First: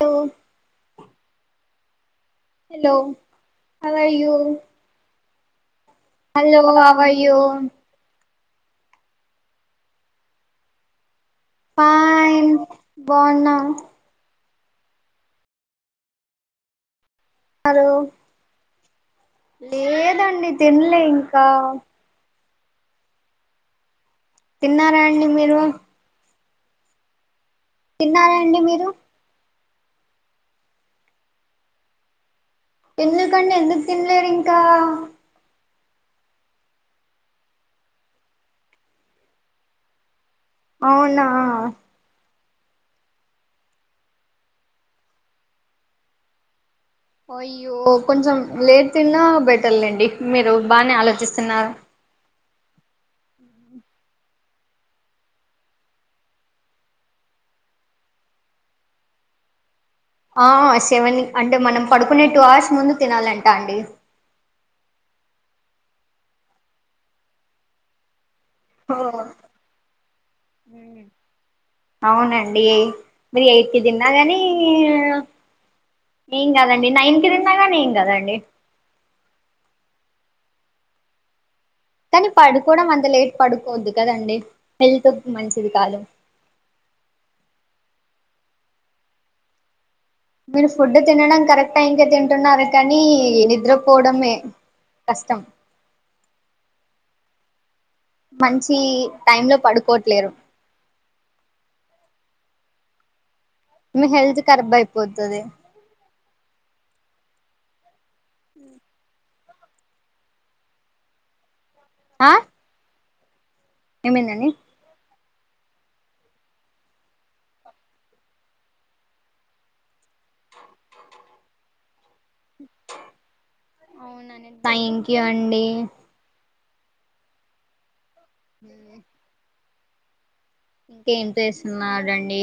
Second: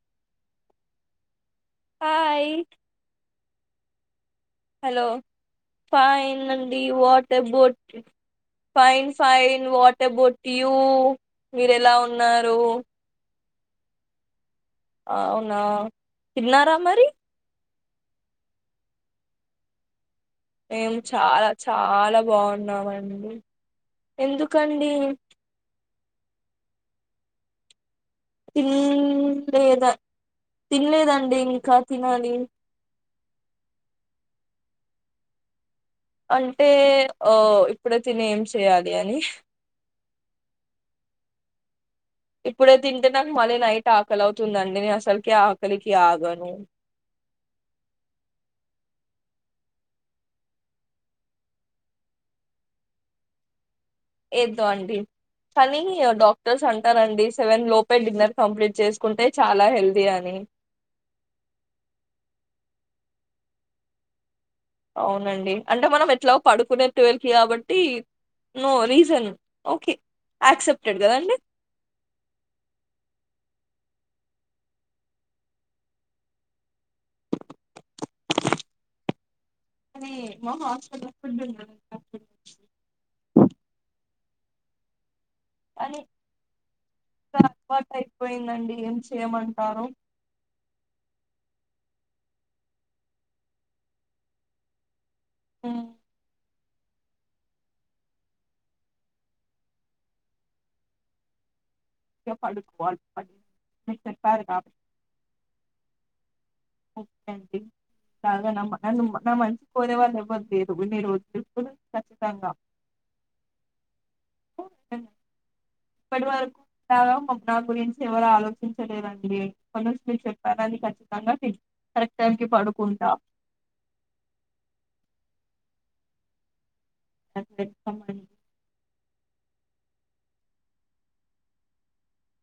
తో hi hello how are you hello fine అండి what about fine fine what about you మీరు ఎలా ఉన్నారు బాగున్నారు అవునా తిన్నారా మరి హలో లే మేం చాలా చాలా బాగున్నామండి ఎందుకండి తిన్నారా అండి మీరు తిన్నారా అండి మీరు లేదా తినలేదండి ఇంకా తినాలి ఎందుకండి ఎందుకు తినలేరు ఇంకా అంటే ఓ ఇప్పుడే తిని ఏం చేయాలి అని అవునా ఇప్పుడే తింటే నాకు మళ్ళీ నైట్ ఆకలి అవుతుందండి నేను అసలకి ఆకలికి ఆగను అయ్యో కొంచెం లేట్ తిన్నా బెటర్లేండి మీరు బానే ఆలోచిస్తున్నారు ఏదో అండి కానీ డాక్టర్స్ అంటారండి సెవెన్ లోపే డిన్నర్ కంప్లీట్ చేసుకుంటే చాలా హెల్త్ ఆ సెవెన్ అంటే మనం పడుకునే టూ అవర్స్ ముందు తినాలంట అండి అవునండి అంటే మనం ఎట్లాగో పడుకునేది ట్వెల్వ్కి కాబట్టి నో ఓ, రీజన్ ఓకే యాక్సెప్టెడ్ ఉమ్, కదా అండి అవునండి మీర్ ఎయిట్ కి తిన్నా గాని ఏం కాదండి నైన్ కి తిన్న గానీ ఏం కదండి అరె మా హాస్టల్ లో ఫుడ్ ఉండదు కానీ పడుకోవడం అంత లేట్ పడుకోద్దు కదండి హెల్త్ మంచిది కాదు కనీ అల్ వాట్ అయిపోయిందండి ఏం చేయమంటారు మీరు ఫుడ్ తినడం కరెక్ట్ టైంకే తింటున్నారు కానీ నిద్రపోడమే కష్టం ఉమ్, మంచి టైమ్ లో పడుకోట్లేరు ఇగ పడు బాల్ [unintelligible] మీ హెల్త్ ఖరబ్ అయిపోతది ఓకేండి సరే నమ్మ ఎంద్ అమ్మ న [unintelligible] పోయినా వాళ్ళు ఎవ్వర్ తేదు ఇన్ని రోజుల్ చసుకుని [unintelligible] ఖచ్చితంగా ఏమేందండి ఇప్పట్ వరకు నా గురించి ఎవరు ఆలోచించలేదండి ఇప్పన్ నుంచి మీర్ చెప్పారని ఖచ్చితంగా తిన్ అవుననిన్ థ్యాంక్ యూ అండి అన్ డెక మండి [unintelligible] ఉహ్ ఇంకేం చేస్తున్నారండి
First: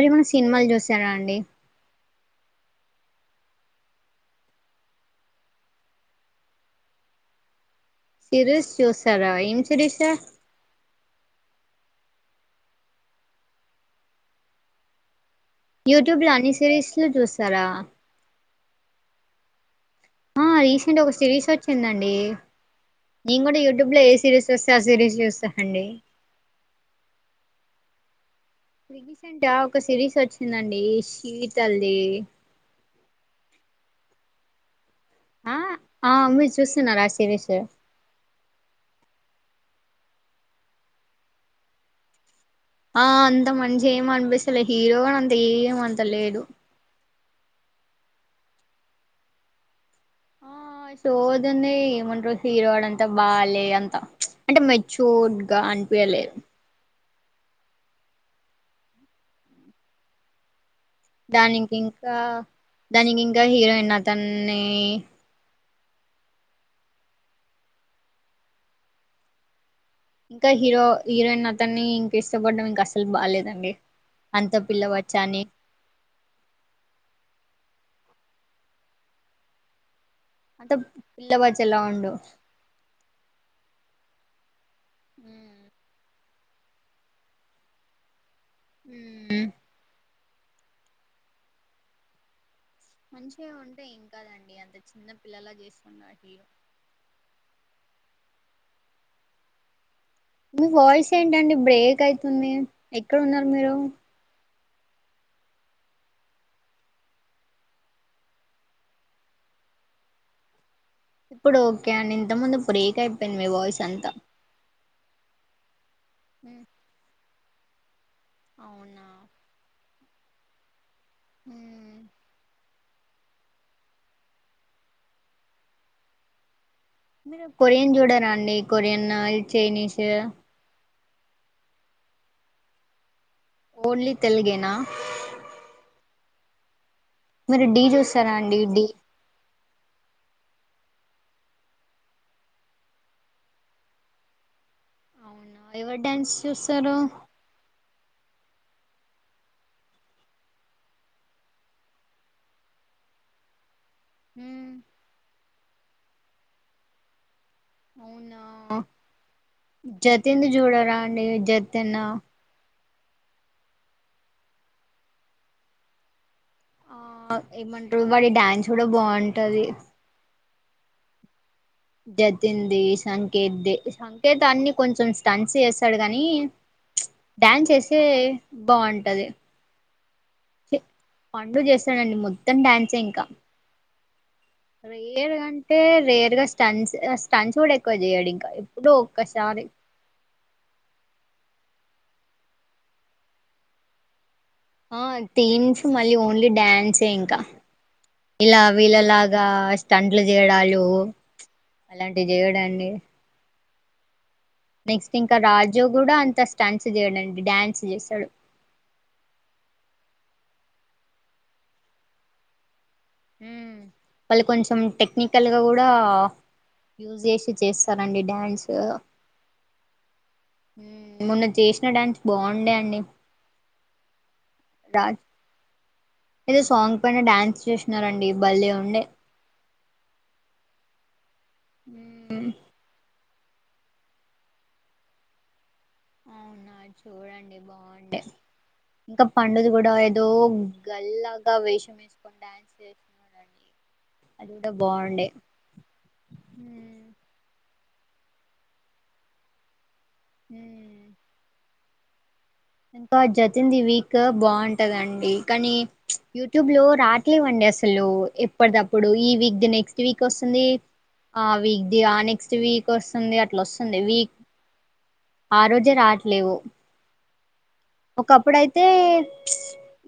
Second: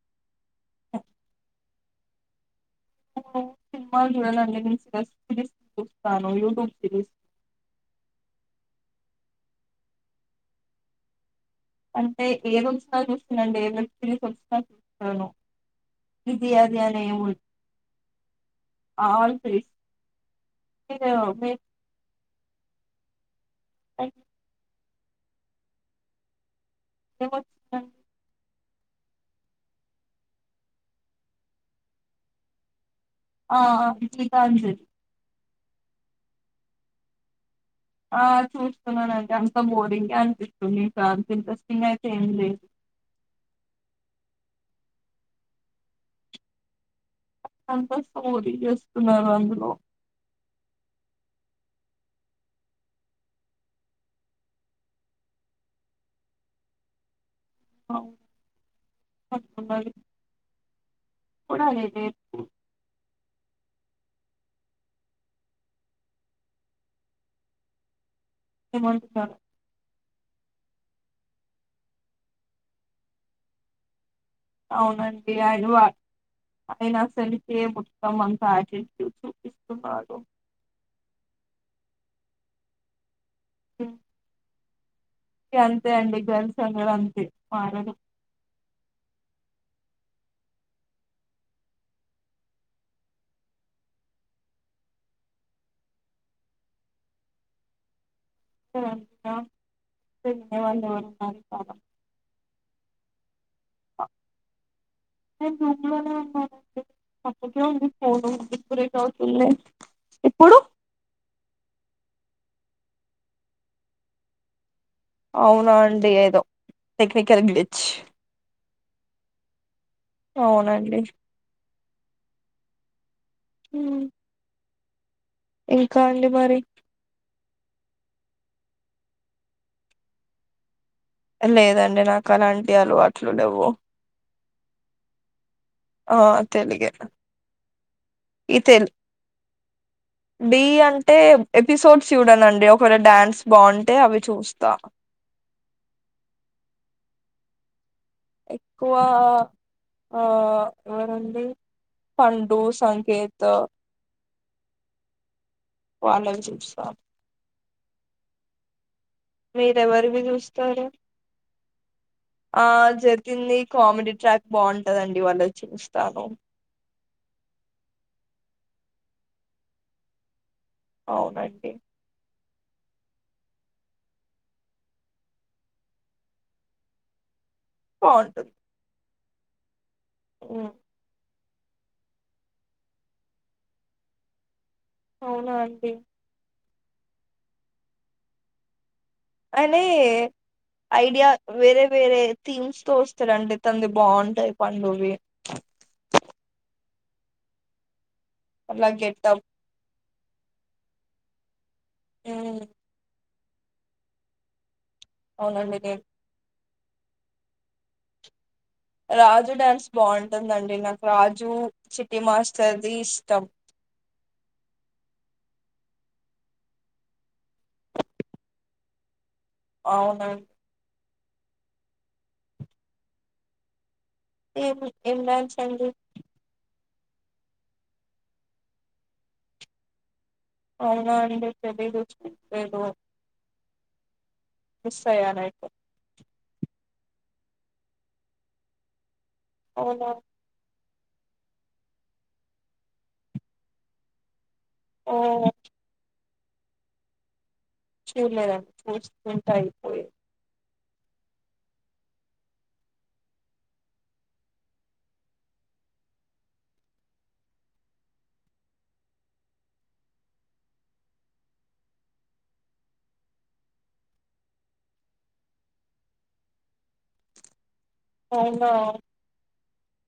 మీరు సిన్ మాలు చూస్తర అండి సిన్ మాల్ చూడనండి నేన్ సిరస్ సిరీస్ చూస్తాను యూట్యూబ్ సిరీస్ సిరీస్ చూసారా ఏం సిరీషు అంటే ఏద్ దోచ్ నా చూస్తున్నాండి సిరీస్ సొత [unintelligible] చూస్తున్నాను యూట్యూబ్ లో అన్ని సిరీస్ లు చూస్తారా ఆల్ సిరీస్ ఆ రీసెంట్ మీరు ఒక సిరీస్ మీరు వచ్చిందండి నేను కూడా యూట్యూబ్ లో ఏ సిరీస్ వస్ అ సిరీస్ చుస్తానండీ ఎమో చూడన్ [unintelligible] రీసెంట్ అ ఒక సిరీస్ వచ్చిందండీ శీ తల్లీ ఆ ఆ గీతాంజలి ఆ ఆ మీర్ చూస్తున్నార ఆ సిరీసు ఆ చూస్తున్నానండి అంత బోరింగే అన్పిస్తుంది తార్ సీల్ [unintelligible] ఇంట్రెస్టింగ్ గా అయితే ఏం లేదు అసలే హీరో అంత ఏమంత లేడు సంతోష్ పూరి చేస్తున్నారు అందులో మై సోదుందీ ఏమంట్రు హీరో వాడంతా బాలే అంత చ్ అంటె మెచ్యూ డ్ గా అం పే లేవ్ [unintelligible] అవ్ అట్లుండాలీ [unintelligible] దానిమ్ కింకా దానికింకా హీరోయిన్ అతన్నీ ఈ హిమంత్ చాట [unintelligible] ఇంకా హీరో హీరోయిన్ అతన్నీ ఇంక ఇష్టపడ్డం ఇంక అసల్ బాలేదండి అంత పిల్లబచ్చ అవునండీ అని యజు వా [unintelligible] అయిన అసలు ఏ మొత్తం అంతా యాటిటుడ్ చూపిస్తున్నాడు అంత పిల్లబచ్చలా ఉండు హ్మ్ ఇగంతే అండి గల్ సమ్ గద అంతే మారడు హ్మ్ మంచిగె ఉంటే ఏంకాదండి అంత చిన్న పిల్లల్లా చేస్ కున్నా అండి [inaudible] [unintelligible] వినే మీ వాళ్ళు ఎవరు వాయిస్ ఉన్నారు ఏంటండి కాదంతా బ్రేక్ అయితుంది ఎక్కడున్నారు మీరు నేన్ దొడ్లోనే ఉన్నానండి అక్కడికే వినిపిస్తాదండీ ఇప్పుడు ఇప్పుడు ఓకే అండి ఇంత ముందు బ్రేక్ అయ్పోయింది మీ వాయిస్ అంత అవ్నా అండి ఏదొ టెక్నికల్ గ్లిచ్ అవునా అవ్నండి హ్మ్మ్ ఇంకా అండి మరి మీరు కొరియన్ చూడరా అండీ కొరియన్నూ చైనీసూ లేదండి నాకు అలాంటి అలవాట్లు లెవ్వు నా ఆ తెలిగె మరి ఢీ చూస్తరా అండి ఢీ ఢీ అంటే ఎపిసోడ్స్ చూడనండి ఒకవేళ డాన్స్ బావుంటే అవి చూస్తా నా ఎవర్ డ్యాన్స్ చూస్తరు ఎక్కువా ఆ వరుణ్ ది పండూ సంకేత్తో హ్మ్మ్ వాళ్లన్ చూస్త అవ్నా మీరెవరివి జతిన్ది చూస్తారు చూడరా అండీ జతిన్నూ ఆ జతింది కామిడి ట్రాక్ బాంటదండి వాళ్ళది చూస్తాను ఆ ఏమంటరు వాడి డ్యాన్స్ కూడ బాంటది అవునా అండి జతిందీ సంకేత్ ది సంకేతన్ని కొంచెం స్టన్స్ చేస్తడు కానీ [inaudible] డ్యాన్స్ ఏస్తే బాగుంటది మ్మ్మ్మ్ పండు చేస్తేనండి మొత్తం డ్యాన్సే ఇంకా రేర్ అవునా అంటే అండి రేర్ గా స్టన్ స్టన్స్ కూడా ఎక్కువ చేయడు ఇంకా ఎప్పుడు అదే ఐడియా వేరే వేరే థీమ్స్ తో వస్తాడు అండి తనది బాగుంటాయి ఆ పండువి థీమ్స్ మళ్ళీ ఓన్లీ డ్యాన్సే ఇంకా ఇలా అలా గెట్టప్ వీళ్ళలాగా స్టంట్లు చేయడాలు అలాంటివి మ్మ్ చేయడండి నెక్స్ట్ ఇంకా అవునండి రాజు నేను కూడా అంత స్టంస్ చేయడండి డ్యాన్స్ చేస్తడు రాజు డ్యాన్స్ బాగుంటుందండి నాకు రాజు చిటి మాస్టర్ మ్మ్మ్మ్ వాళ్ళు కొంచెం టెక్నికల్ గా కూడా కూడా యూస్ చేసి చేస్తారండి డ్యాన్స్ అవున మొన్న చేసిన డాన్స్ బాగుండే అండి ఏ ఏమి డాన్స్ అండి ఎప్పునా డ్యాన్స్ చేూసినారండి బల్లే ఉండే అవునా అండి తెలియదు చు ఎస్ రైట్ అవునా చూడండి బాగుండ ఇంకా పండుది కూడా అవునా ఏదో గల్లాగా వేషం వేసుకొని డ్యాన్స్ చేస్తున్నాడండి అంతా ఓ బాగుండే చూడలేదండి చూస్తుంటా అయిపోయ ఉమ్ ఇంకా జతిందిి వీక్ బాగుంటదండి కానీ యూట్యూబ్ లో రాట్లేవ్వండి అసలు ఎప్పటి తప్పుడు ఈ వీక్ ది నెక్స్ట్ వీక్ వస్తుంది ఆ వీక్ ది ఆ నెక్స్ట్ వీక్ వస్తుంది అట్లా వస్తుంది వీక్ ఆ రోజే రావట్లేవు అవునా ఒకప్పుడైతే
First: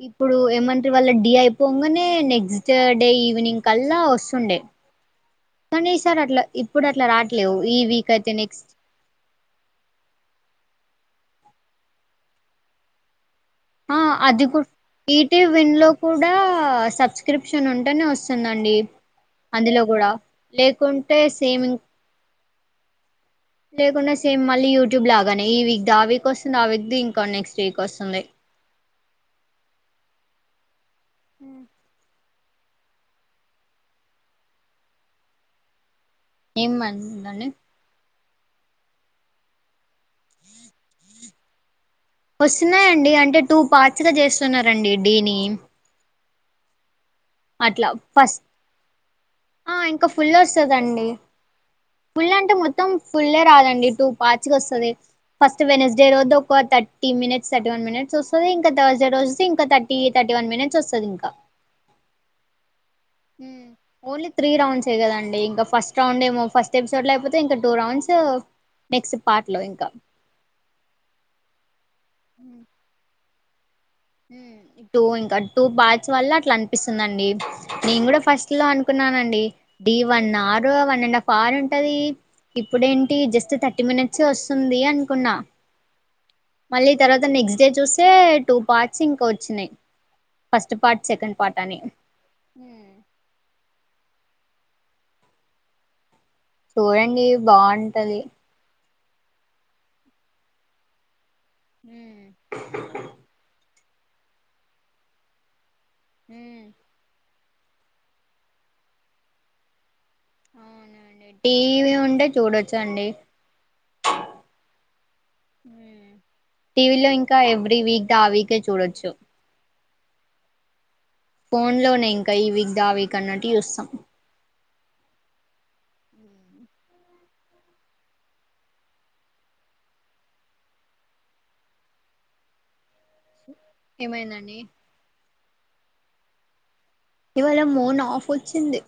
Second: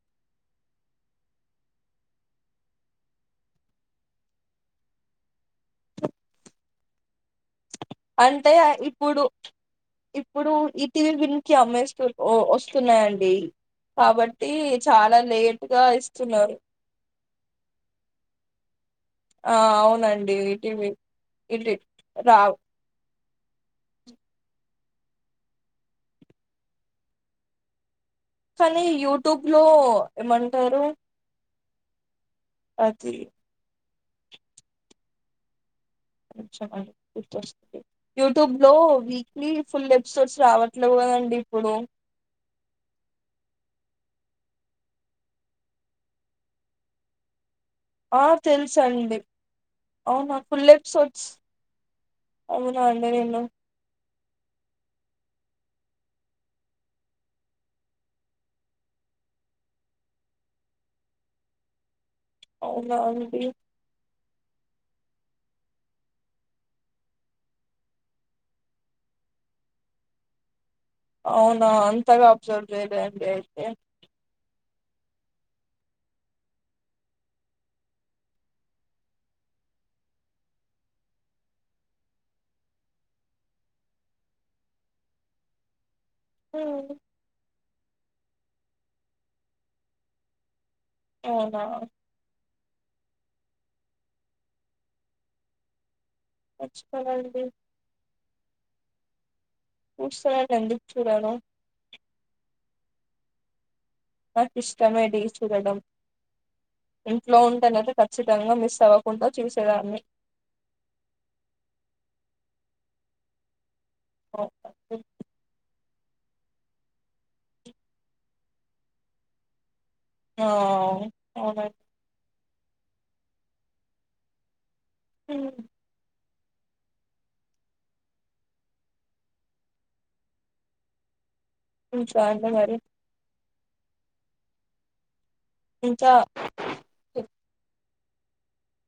ఇప్పుడు ఏమంటరు వాళ్ళ డీ అయిపోగానే నెక్స్ట్ డే ఈవినింగ్ కల్లా వస్తుండే కానీ ఈ సార్ అట్లా ఇప్పుడు అట్లా రాట్లేవు ఈ వీక్ అయితే అంటే నెక్స్ట్ ఇప్పుడు ఇప్పుడు ఇప్ టి వి ల గురించి అమ్మేస్తు వస్తున్నాయండి కాబట్టి చ ఈటీవి విన్ లో కూడా సబ్స్క్రిప్షన్ ఉంటేనే వస్తుందండి ఆ అందులో కూడా అవునండి లేకుంటే సేమిం రావు లేకుంటే సేమ్ మళ్ళీ యూట్యూబ్ లాగానే ఈ వీక్ ద ఆ వీక్ వస్తుంది ఆ వీక్ ద ఇంకా నెక్స్ట్ వీక్ వస్తుంది కానీ యూట్యూబ్ లో ఏమంటారు అది నిమిషం ఏం ఆగు మంటందడి [unintelligible] గుర్తొస్తుంది యూట్యూబ్ లో వీక్లీ ఫుల్ ఎపిసోడ్స్ రావట్లేవు కదండి ఇప్పుడు వస్తున్నాయండి అంటే టూ పార్ట్స్ గా చేస్తున్నారండి డీని అట్లా ఆ ఫస్ట్ తెలుసండి ఆ ఇంకా అవునా ఫుల్ వస్తదండి ఎపిసోడ్స్ ఫుల్ అంటే అవునా మొత్తం అండి ఫుల్లే నేను రాదండి టూ పార్ట్స్ గ వస్తది ఫస్ట్ వెనస్డే రోజు ఒక thirty minutes thirty one minutes వస్తది ఇంకా థర్స్డే రోజు ఇంకో థర్టీ థర్టీ వన్ మినిట్ వస్తది ఇంకా అవునా అండి ఉ ఓన్లీ త్రీ రౌండ్స్ అంతే కదండి ఇంకా ఫస్ట్ రౌండ్ ఏమో ఫస్ట్ ఎపిసోడ్ లో అయిపోతది ఇంకా టూ రౌండ్స్ నెక్స్ట్ పార్ట్ లో ఇంకా అవునా అంతగా అబ్సర్వ్ చేయలేండి అయితే ఉ ఇప్పుడు ఇంక టూ పార్ట్స్ వల్ల అట్లా అనిపిస్తుందండి నేను కూడా ఫస్ట్ లో అనుకున్నా నండి D one hour one and half hour ఉంటది ఇప్పుడేంటి జస్ట్ థర్టీ మినిట్సె వస్తుంది అనుకున్నా మళ్ళీ హ్మ్, తర్వాత నెక్స్తడే చూస్తే టూ పార్ట్స్ ఇంకా వచ్చినాయి ఫస్ట్ పార్ట్ సెకండ్ అవునా పార్టని చూడండి మర్చిపోయానండి బాంటది చూస్తాను ఎందుకు చూడను ఊ నాకిష్టమే డీ చూడడం ఊ ఇంట్లో ఉంటేనైతే ఖచ్చితంగా మిస్ అవ్వకుండ చూసేదాన్ని అవునండి టీవీ ఉంటే చూడొచ్చండి ఓ [unintelligible] ఊ టీవీలో ఇంకా ఎవ్రీ వీక్ ది ఆ వీకే చూడొచ్చు. ఆ... ఫోన్ అవునండి. లోనే ఇంకా ఈ వీక్ ది ఆ వీక్ అన్నట్టు జూస్తాం ఊ ఇంచ అండి మరి [unintelligible] ఏమైందండి ఇంకా ఇవాళ మూన్ ఆఫ్ ఓచ్చింది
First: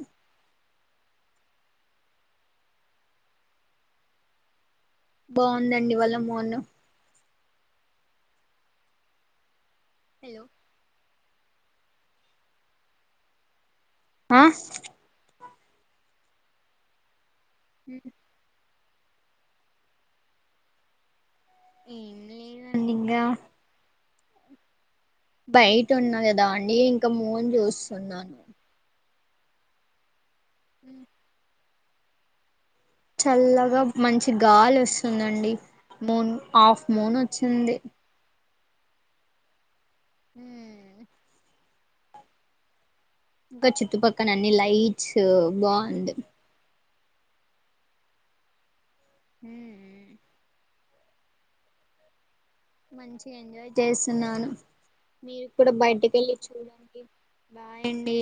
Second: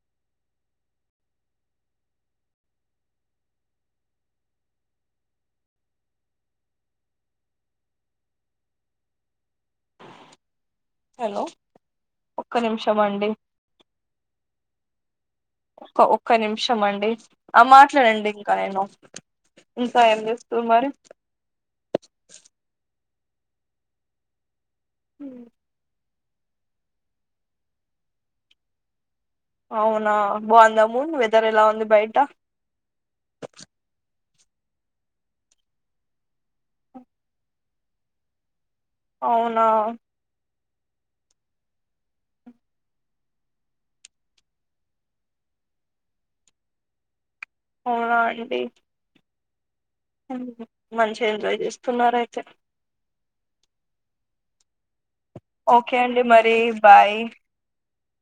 బాగుందండి ఈవాళ మూన్ హాలో హాలో ఒక్క నిమిషం అండి. ఆ ఒక్క ఒక్క నిమిషం అండి ఆ మాట్లాడండి ఇంకా నేను ఇంకా ఏం జేస్తురు మరి ఏం లేదండి ఇంగా బయటున్నా గదా అండి ఇంకా మూన్ జూస్తున్నాను అవునా! బాంద మూన్? వెదర్ ఎలా ఉంది బయట? చల్లగా మంచి గాలి వస్తుందండి మూన్ ఆఫ్ మూన్ వచ్చింది అవునా. ! ఇంకా చుట్టుపక్కన అన్ని లైట్స్ బాంది. అవునా అండి హ్మ్ ము మంచి ఎంజాయ్ జేస్తున్నారైతే మంచిగా ఎంజాయ్ చేస్తున్నాను మీరు కూడా ఓకే అండి బయటకెళ్ళి మరి చూడండి బాయ్ బాయండి